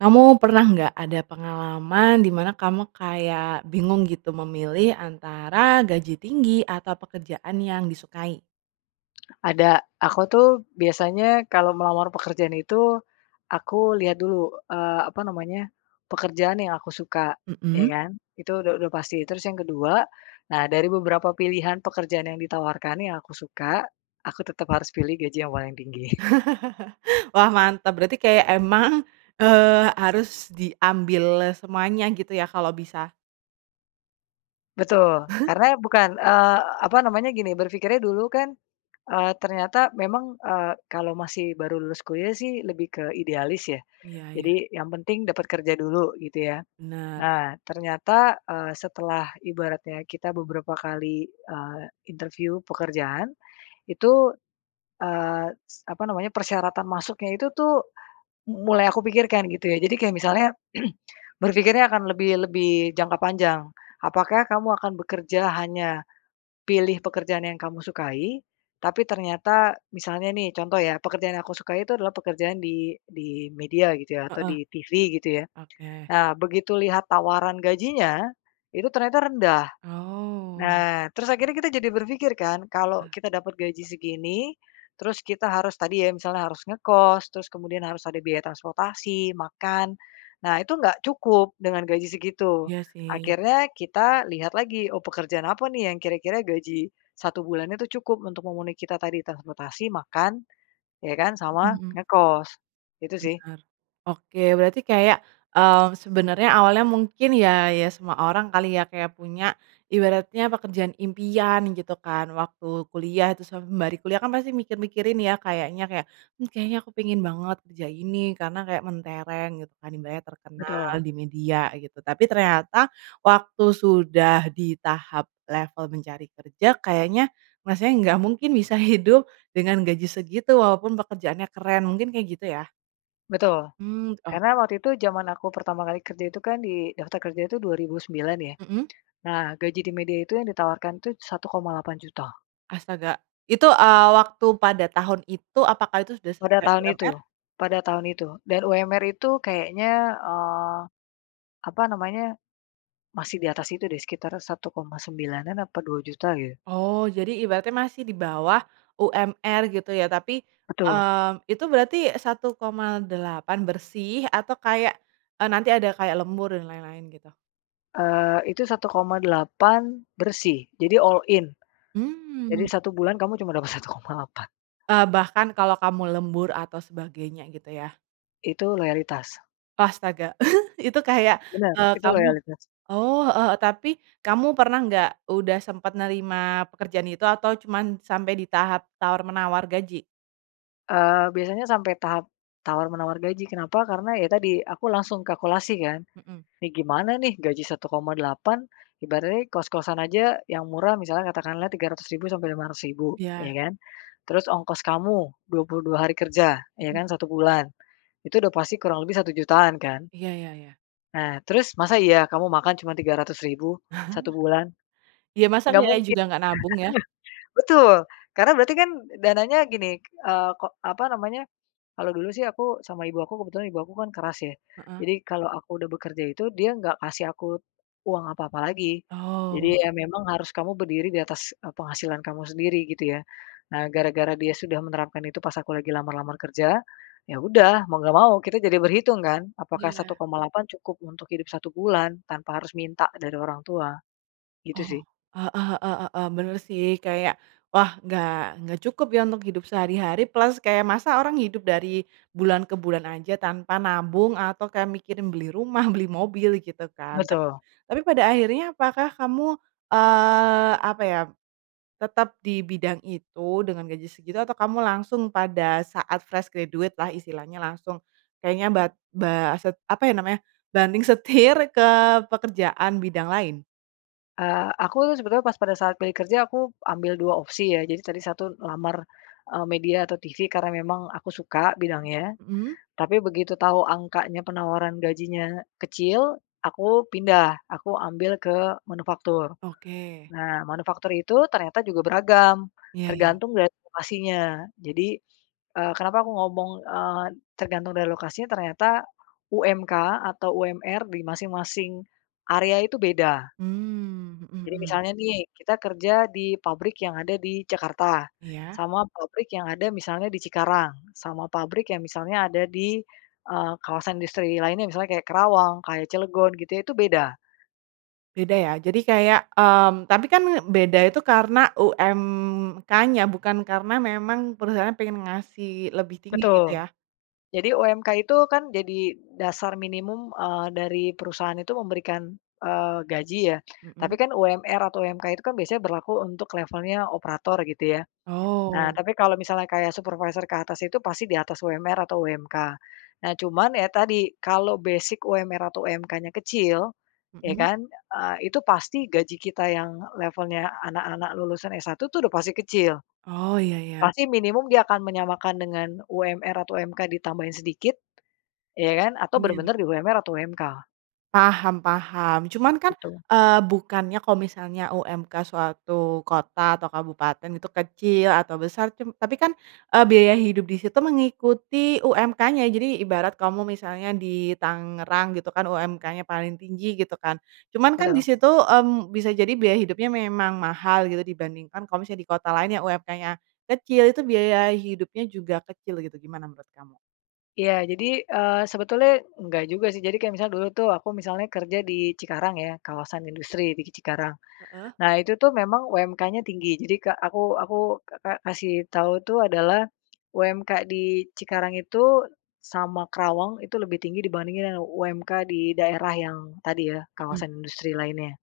Kamu pernah enggak ada pengalaman di mana kamu kayak bingung, gitu, memilih antara gaji tinggi atau pekerjaan yang disukai? Ada, aku tuh biasanya kalo melamar pekerjaan itu aku lihat dulu, eee, apa namanya pekerjaan yang aku suka, ya Hmm. kan? Itu udah udah pasti. Terus yang ke-2, nah dari beberapa pilihan pekerjaan yang ditawarkan yang aku suka, aku tetap harus pilih gaji yang paling tinggi. Wah, mantap, berarti kayak emang, eee, harus diambil semuanya, gitu, ya, kalau bisa? Betul, karena bukan, eee, apa namanya, gini berpikirnya, dulu kan, eee, ternyata memang, eee, kalau masih baru lulus kuliah, sih, lebih ke idealis, ya, Iya iya. jadi yang penting dapat kerja dulu, gitu, ya. Benar. Nah, ternyata, eee, setelah ibaratnya kita beberapa kali, eee, interview pekerjaan, itu, eee, apa namanya persyaratan masuknya itu tuh mulai aku pikirkan, gitu, ya. Jadi kayak misalnya berpikirnya akan lebih lebih jangka panjang, apakah kamu akan bekerja hanya pilih pekerjaan yang kamu sukai, tapi ternyata, misalnya, nih, contoh, ya, pekerjaan yang aku sukai itu adalah pekerjaan di di media, gitu, ya, atau Heeh, di TV, gitu, ya. Oke. Nah, begitu lihat tawaran gajinya, itu ternyata rendah. Oh. Nah, terus akhirnya kita jadi berpikir, kan, kalau kita dapat gaji segini, terus kita harus tadi, ya, misalnya harus ngekos, terus kemudian harus ada biaya transportasi, makan, nah itu nggak cukup dengan gaji segitu. Iya sih. Akhirnya kita lihat lagi, oh pekerjaan apa, nih yang kira-kira gaji 1 bulannya tuh cukup untuk memenuhi kita tadi, transportasi, makan, ya kan, sama Hmm. ngekos. Gitu, sih. Bener, oke, berarti kayak, eee, sebenarnya awalnya mungkin, ya, ya semua orang kali, ya, kayak punya ibaratnya pekerjaan impian, gitu kan, waktu kuliah itu, se sembari kuliah, kan, pasti mikir-mikirin, ya, kayaknya kayak, hmm, kayaknya aku pingin banget kerja ini karena kayak mentereng, gitu kan, ibaratnya terkenal Betul. di media, gitu, tapi ternyata waktu sudah di tahap level mencari kerja, kayaknya masalahnya gak mungkin bisa hidup dengan gaji segitu, walaupun pekerjaannya keren, mungkin kayak gitu, ya? Betul, Hmm. Oh. karena waktu itu jaman aku pertama kali kerja itu kan di daftar kerja itu 2009, ya, Mhm. nah gaji di media itu yang ditawarkan itu Rp1.800.000. Astaga! Itu, eee, waktu pada tahun itu apakah itu sudah Pada sesuai tahun UMR? itu, pada tahun itu dan UMR itu kayaknya, eee, apa namanya masih di atas itu, deh, sekitar Rp1.900.000 atau Rp2.000.000, gitu. Oh, jadi ibaratnya masih di bawah UMR, gitu, ya, tapi, Betul. eee, itu berarti Rp1.800.000 bersih, atau kayak a nanti ada kayak lembur dan lain-lain, gitu? Eee, itu Rp1.800.000 bersih, jadi all in, jadi Hmm. 1 bulan kamu cuma dapat Rp1.800.000. Eee, bahkan kalau kamu lembur atau sebagainya gitu ya? Itu loyalitas. Astaga, itu kayak, Bener, eee, itu kamu loyalitas. oh heeh, tapi kamu pernah enggak udah sempat nerima pekerjaan itu, atau cuma sampai di tahap tawar-menawar gaji? Eee, biasanya sampai tahap tawar menawar gaji, kenapa, karena ya tadi aku langsung kalkulasi kan. Mhm. Nih gimana nih gaji 1,8, ibaratnya kos-kosan aja yang murah misalnya katakanlah 300.000 sampai 500.000, Ya. ya kan. Terus ongkos kamu 22 hari kerja, ya Hmm. kan 1 bulan. Itu udah pasti kurang lebih 1.000.000-an kan? Iya iya iya. Nah, terus masa iya kamu makan cuma 300.000 1 bulan? Ya, masak Nggak dia mungkin! juga ngga nabung ya. Betul, karena berarti kan dananya gini, eee, ko apa namanya kalau dulu sih aku sama ibu aku kebetulan ibu aku kan keras ya. Heeh. Jadi kalau aku udah bekerja itu, dia nggak kasih aku uang apa-apa lagi. Jadi Oh. ya memang harus kamu berdiri di atas, eee, penghasilan kamu sendiri gitu ya. Nah, gara-gara dia sudah menerapkan itu pas aku lagi lamar-lamar kerja, ya udah mau nggak mau, kita jadi berhitung kan? Apakah satu Iya. koma delapan cukup untuk hidup 1 bulan tanpa harus minta dari orang tua, gitu sih. Oh, heeh heeh heeh, bener sih kayak wah nggak nggak cukup ya untuk hidup sehari-hari plus kayak masak orang hidup dari bulan ke bulan aja tanpa nabung atau kayak mikirin beli rumah, beli mobil gitu kan. Tap Betul. tapi pada akhirnya apakah kamu, eee, apa ya tetap di bidang itu dengan gaji segitu atau kamu langsung pada saat fresh graduate lah istilahnya langsung kayaknya bat ba set apa ya namanya banting setir ke pekerjaan bidang lain? Eee, aku tuh sebenernya pas pada saat pilih kerja aku ambil 2 opsi ya jadi tadi satu lamar, eee, media atau TV karena memang aku suka bidangnya. Hmm. Tapi begitu tau angkanya penawaran gajinya kecil, aku pindah, aku ambil ke manufaktur. Oke. Nah, manufaktur itu ternyata juga beragam, Iya iya. tergantung dari lokasinya. Jadi, eee, kenapa aku ngomong, eee, tergantung dari lokasinya, ternyata UMK atau UMR di masing-masing area itu beda. Mmm, mhm Jadi mhm. misalnya nih, kita kerja di pabrik yang ada di Jakarta, Iya. sama pabrik yang ada misalnya di Cikarang sama pabrik yang misalnya ada di, eee, kawasan industri lainnya misalnya kayak Karawang, kayak Cilegon gitu ya itu beda. Beda ya, jadi kayak, mmm, tapi kan beda itu karena UMK -nya bukan karena memang perusahaannya pengen ngasih lebih tinggi gitu Betul, ya? jadi UMK itu kan jadi dasar minimum, eee, dari perusahaan itu memberikan, eee, gaji ya. Tapi Mhm. kan UMR atau UMK itu kan biasanya berlaku untuk levelnya operator gitu ya. Nah Oh. tapi kalau misalnya kayak supervisor ke atas itu pasti di atas UMR atau UMK. Nah cuman ya tadi, kalau basic UMR atau UMK-nya kecil, ya Mhm. kan, eee, itu pasti gaji kita yang levelnya anak-anak lulusan S1 tuh udah pasti kecil. Oh, iya iya. Pasti minimum dia akan menyamakan dengan UMR atau UMK ditambahin sedikit, ya kan? Atau Iya. bener-bener di UMR atau UMK. Paham paham cuman kan, Gitu. eee, bukannya kalau misalnya UMK suatu kota atau kabupaten itu kecil atau besar cum tapi kan, eee, biaya hidup disitu mengikuti UMK-nya jadi ibarat kamu misalnya di Tangerang gitu kan UMK-nya paling tinggi gitu kan cuman kan Betul. disitu, mmm, bisa jadi biaya hidupnya memang mahal gitu dibandingkan kalo misalnya di kota lain yang UMK-nya kecil itu biaya hidupnya juga kecil gitu gimana menurut kamu? Iya, jadi, eee, sebetulnya enggak juga sih jadi kayak misalnya dulu tuh aku misalnya kerja di Cikarang ya kawasan industri di ki Cikarang Heeh. nah itu tuh memang UMK-nya tinggi jadi kek aku aku ka ka kasih tau itu adalah UMK di Cikarang itu sama Karawang itu lebih tinggi dibandingkan dengan UMK di daerah yang tadi ya Mhm. kawasan industri lainnya.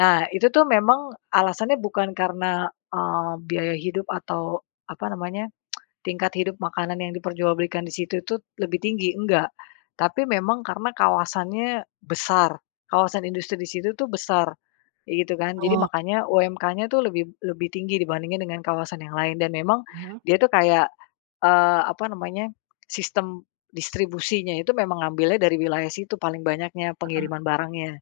Nah itu tuh memang alasannya bukan karena, eee, biaya hidup atau apa namanya tingkat hidup makanan yang diperjualbelikan di situ itu lebih tinggi, enggak! Tapi memang karena kawasannya besar, kawasan industri di situ itu besar kayak gitu kan. Jadi Oh. makanya UMK-nya itu lebih lebih tinggi dibandingkan dengan kawasan yang lain. Dan memang Heeh. dia itu kayak, eee, apa namanya sistem distribusinya itu memang ngambilnya dari wilayah situ paling banyaknya Heeh. pengiriman barangnya.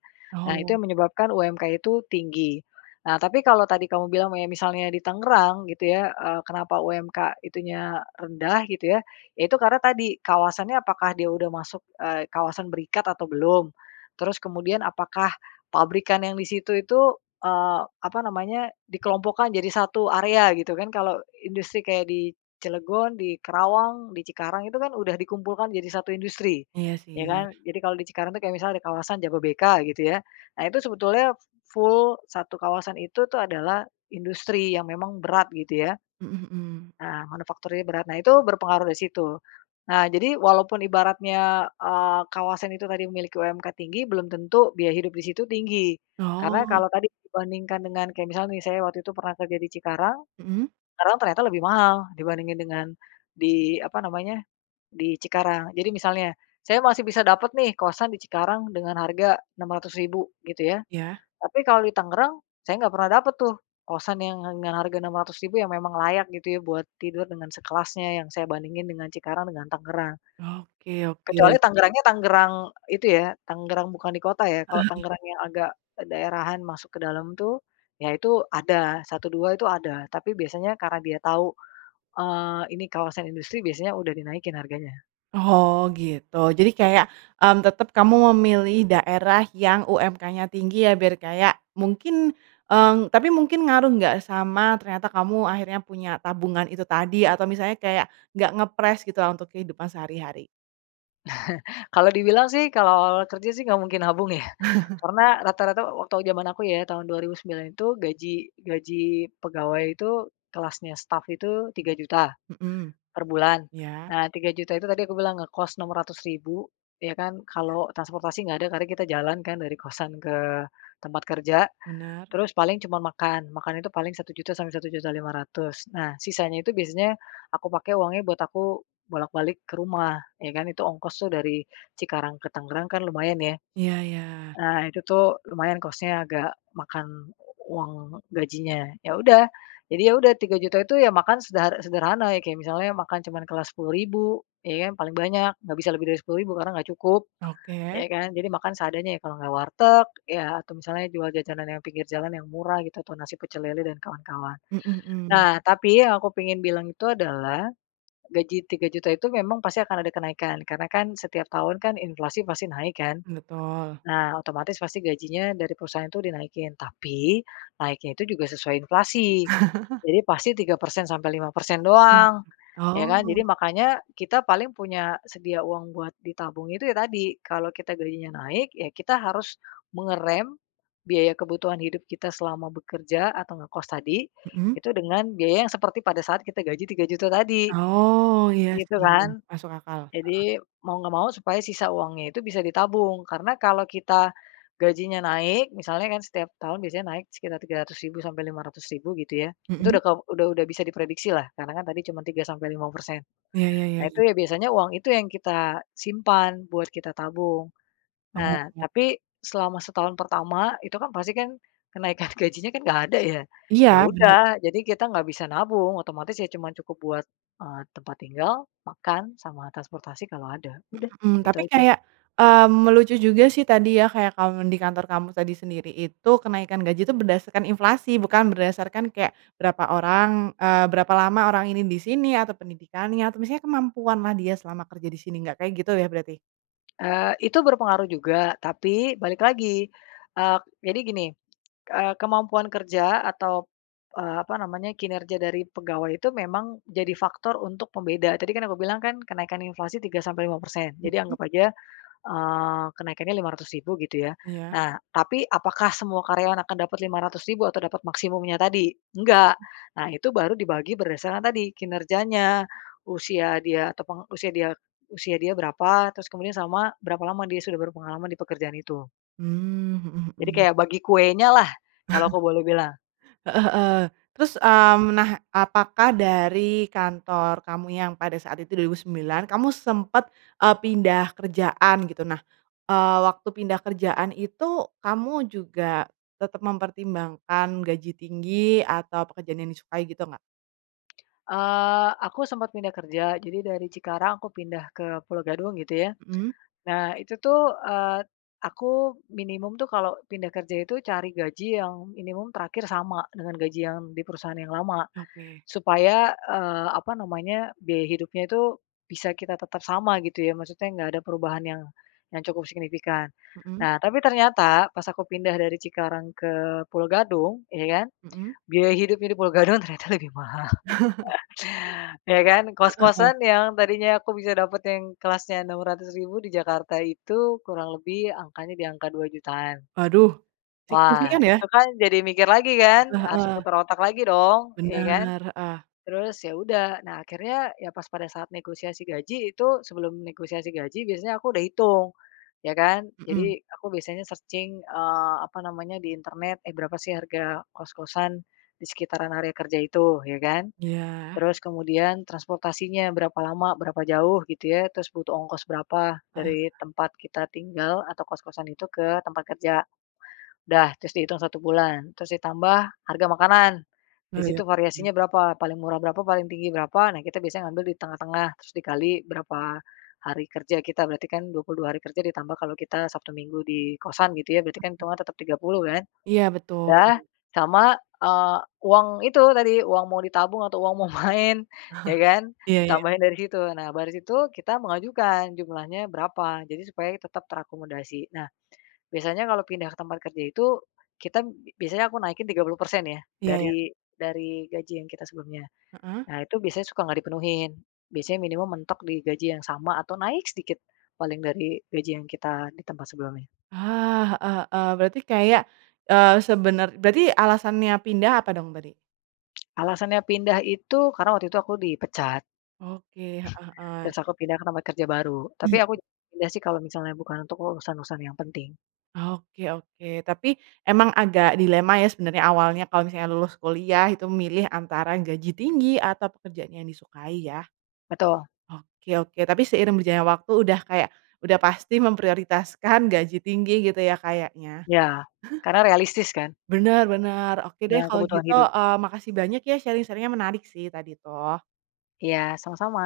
Nah itu Oh. yang menyebabkan UMK itu tinggi. Nah tapi kalau tadi kamu bilang me misalnya di Tangerang gitu ya, eee, kenapa UMK itu nya rendah gitu ya, ya itu karena tadi, kawasan nya apakah dia udah masuk, eee, kawasan berikat atau belum. Terus kemudian apakah pabrikan yang di situ itu eee, apa namanya dikelompokkan jadi satu area gitu kan. Kalau industri kayak di Cilegon, di Karawang, di Cikarang itu kan udah dikumpulkan jadi satu industri, Iya, ya sih. kan? Jadi kalau di Cikarang itu kayak misalnya di kawasan Jababeka gitu ya, nah itu sebetulnya fu full satu kawasan itu tuh adalah industri yang memang berat gitu ya. Mhm, mhm. Nah, manufakturinya berat nah, itu berpengaruh di situ. Nah, jadi walaupun ibaratnya, eee, kawasan itu tadi memiliki UMK tinggi, belum tentu biaya hidup di situ tinggi. Karena Oh. kalau tadi dibandingkan dengan kayak misalnya nih, saya waktu itu pernah kerja di Cikarang, Mhm. Tangerang ternyata lebih mahal dibandingkan dengan di apa namanya di Cikarang. Jadi misalnya, saya masih bisa dapat nih kosan di Cikarang dengan harga 600.000 gitu ya. Ya. Tapi kalau di Tangerang saya ga pernah dapat tuh kosan yang yang harga 600.000 yang memang layak gitu ya buat tidur dengan sekelasnya yang saya bandingin dengan Cikarang dengan Tangerang. Oke Kecuali oke. Tangerang-nya Tangerang itu ya, Tangerang bukan di kota ya, kalau Tangerang yang agak, eee, daerahan masuk ke dalam tuh, ya itu ada, satu dua itu ada, tapi biasanya karena dia tahu, eee, ini kawasan industri biasanya udah dinaikin harganya. Oh, gitu jadi [unintelligible] kayak, mmm, tetap kamu memilih daerah yang UMK-nya tinggi ya biar kayak mungkin, eee, tapi mungkin ngaruh nggak sama ternyata kamu akhirnya punya tabungan itu tadi atau misalnya kayak nggak ngepress gitu untuk kehidupan sehari-hari? Kalau dibilang sih, kalau awal-awal kerja sih nggak mungkin nabung ya karena rata-rata wa waktu jaman aku ya tahun 2009 itu gaji gaji pegawai itu kelasnya staf itu 3.000.000 Mhm, per bulan. iya. Nah, 3.000.000 itu tadi aku bilang ngekos 600.000 ya kan Iya. kalau transportasi nggak ada karena kita jalan kan dari kosan ke tempat kerja Bener. terus paling cuma makan, makan itu paling 1.000.000 sampai 1.500.000 nah sisanya itu biasanya aku pake uangnya buat aku bolak-balik ke rumah ya kan itu ongkos itu dari Cikarang ke Tangerang kan lumayan ya. Iya iya. Ah itu tuh lumayan cost-nya agak makan uang gajinya, ya udah. Jadi ya udah 3.000.000 itu ya makan sederhek sederhana, ya kayak misalnya makan cuma kelas 10.000 ya kan paling banyak, ga bisa lebih dari 10.000 karena ga cukup. Oke. Ya kan. Jadi makan seadanya ya kalau ga warteg ya atau misalnya jual jajanan yang pinggir jalan yang murah gitu atau nasi pecel lele dan kawan-kawan. Mhm, mhm. Nah, tapi yang aku pingin bilang itu adalah gaji 3.000.000 itu memang pasti akan ada kenaikan karena kan setiap tahun kan inflasi pasti naik kan. Betul. Nah otomatis pasti gajinya dari perusahaan itu dinaikin tapi naiknya itu juga sesuai inflasi jadi pasti 3% sampai 5% Mmm, doang ya kan jadi oh. makanya kita paling punya sedia uang buat ditabung itu ya tadi kalau kita gajinya naik ya kita harus mengerem biaya kebutuhan hidup kita selama bekerja atau ngekos tadi Mhm. itu dengan biaya yang seperti pada saat kita gaji 3.000.000 tadi, Oh, iya gitu sih kan. masuk akal, heeh. Jadi mau ngga mau supaya sisa uangnya itu bisa ditabung. Karena kalau kita gajinya naik misalnya kan setiap tahun biasanya naik sekitar 300.000 sampai 500.000 gitu ya itu Mhm. udah kau udah udah bisa diprediksilah karena kan tadi cuma 3 sampai 5%. Iya iya iya Nah, itu iya. ya biasanya uang itu yang kita simpan buat kita tabung. Nah, Oh. tapi selama setahun pertama itu kan pasti kan kenaikan gajinya kan ga ada ya. Iya, Ya bener. udah, jadi kita ga bisa nabung otomatis ya cuma cukup buat, eee, tempat tinggal, makan, sama transportasi kalau ada. Udah, Mhm, itu tapi aja. kayak, mmm, lucu juga sih tadi ya kayak kamu di kantor kamu tadi sendiri itu kenaikan gaji tuh berdasarkan inflasi bukan berdasarkan kayak berapa orang, eee, berapa lama orang ini disini atau pendidikannya atau misalnya kemampuan lah dia selama kerja disini nggak kayak gitu ya berarti? Eee, itu berpengaruh juga, tapi balik lagi, eee, jadi gini, eee, kemampuan kerja atau, eee, apa namanya kinerja dari pegawai itu memang jadi faktor untuk pembeda. Tadi kan aku bilang kan kenaikan inflasi 3 sampai 5%. Jadi Mhm. anggap aja, eee, kenaikannya 500.000 gitu ya. Iya. Nah, tapi apakah semua karyawan akan dapat 500.000 atau dapat maksimumnya tadi? Enggak. Nah, itu baru dibagi berdasarkan tadi kinerjanya, usia dia atau penge usia dia usia dia berapa? Terus kemudian sama berapa lama dia sudah berpengalaman di pekerjaan itu. Mmm, mhm Jadi, mhm. kayak bagi kuenya lah, kalau aku boleh bilang. Heeh, heeh, terus, mmm, nah apakah dari kantor kamu yang pada saat itu 2009 kamu sempet, eee, pindah kerjaan gitu nah, eee, waktu pindah kerjaan itu kamu juga tetap mempertimbangkan gaji tinggi atau pekerjaan yang disukai gitu ngga? Eee, aku sempat pindah kerja jadi dari Cikarang aku pindah ke Pulo Gadung gitu ya. Mhm. Nah itu tuh, eee, aku minimum tuh kalo pindah kerja itu cari gaji yang minimum terakhir sama dengan gaji yang di perusahaan yang lama Oke. supaya, eee, apa namanya biaya hidupnya itu bisa kita tetap sama gitu ya maksudnya gak ada perubahan yang yang cukup signifikan. Mhm. Nah, tapi ternyata pas aku pindah dari Cikarang ke Pulo Gadung, ya kan Mhm. biaya hidupnya di Pulo Gadung ternyata lebih mahal. Ya kan. Heeh. Kos-kosan yang tadinya aku bisa dapet yang kelasnya 600.000 di Jakarta itu kurang lebih angkanya di angka 2.000.000-an. Waduh, Wah, signifikan ya. itu kan jadi mikir lagi kan Lah, harus heeh. putar otak lagi dong, ya kan Bener, heeh. terus ya udah nah akhirnya ya pas pada saat negosiasi gaji itu sebelum negosiasi gaji biasanya aku udah hitung ya kan jadi Mhm. aku biasanya searching, eee, apa namanya di internet, eh, berapa sih harga kos-kosan di sekitaran area kerja itu ya kan. Iya. Terus kemudian transportasinya berapa lama berapa jauh gitu ya terus butuh ongkos berapa Heeh. dari tempat kita tinggal atau kos-kosan itu ke tempat kerja udah terus dihitung satu bulan terus ditambah harga makanan, di situ variasinya [unintelligible] berapa paling murah berapa paling tinggi berapa nah kita biasanya ngambil di tengah-tengah terus dikali berapa hari kerja kita berarti kan 22 hari kerja ditambah kalau kita Sabtu Minggu di kosan gitu ya berarti kan hitungan tetap 30 kan. Iya, betul. Udah, sama, eee, uang itu tadi uang mau ditabung atau uang mau main ya kan Iya iya. ditambahin dari situ nah baris itu kita mengajukan jumlahnya berapa jadi supaya tetap terakomodasi. Nah, biasanya kalau pindah ke tempat kerja itu kita biasanya aku naikin 30% ya Iya iya. dari dari gaji yang kita sebelumnya. Heeh. Nah, itu biasanya suka nggak dipenuhin. Biasanya minimum mentok digaji yang sama atau naik sedikit paling dari gaji yang kita di tempat sebelumnya. Ah, heeh heeh, berarti kayak, eee, sebener berarti alasannya pindah apa dong tadi? Alasannya pindah itu karena waktu itu aku dipecat. Oke, heeh heeh. Terus aku pindah ke tempat kerja baru tapi aku Mmm. [unintelligible] pindah sih kalo misalnya bukan untuk urusan-urusan yang penting. Oke oke, tapi emang agak dilema ya sebenernya awalnya kalo misalnya lulus kuliah itu milih antara yang gaji tinggi atau pekerjaan yang disukai ya. Betul. Oke oke, tapi seiring berjalannya waktu udah kayak udah pasti memprioritaskan gaji tinggi gitu ya kayaknya. Ya, karena realistis kan. Bener bener! Oke deh Nah, kalo kebutuhan gitu, hidup. eee, makasih banyak ya sharing-sharing-nya menarik sih tadi tuh. Iya, sama-sama!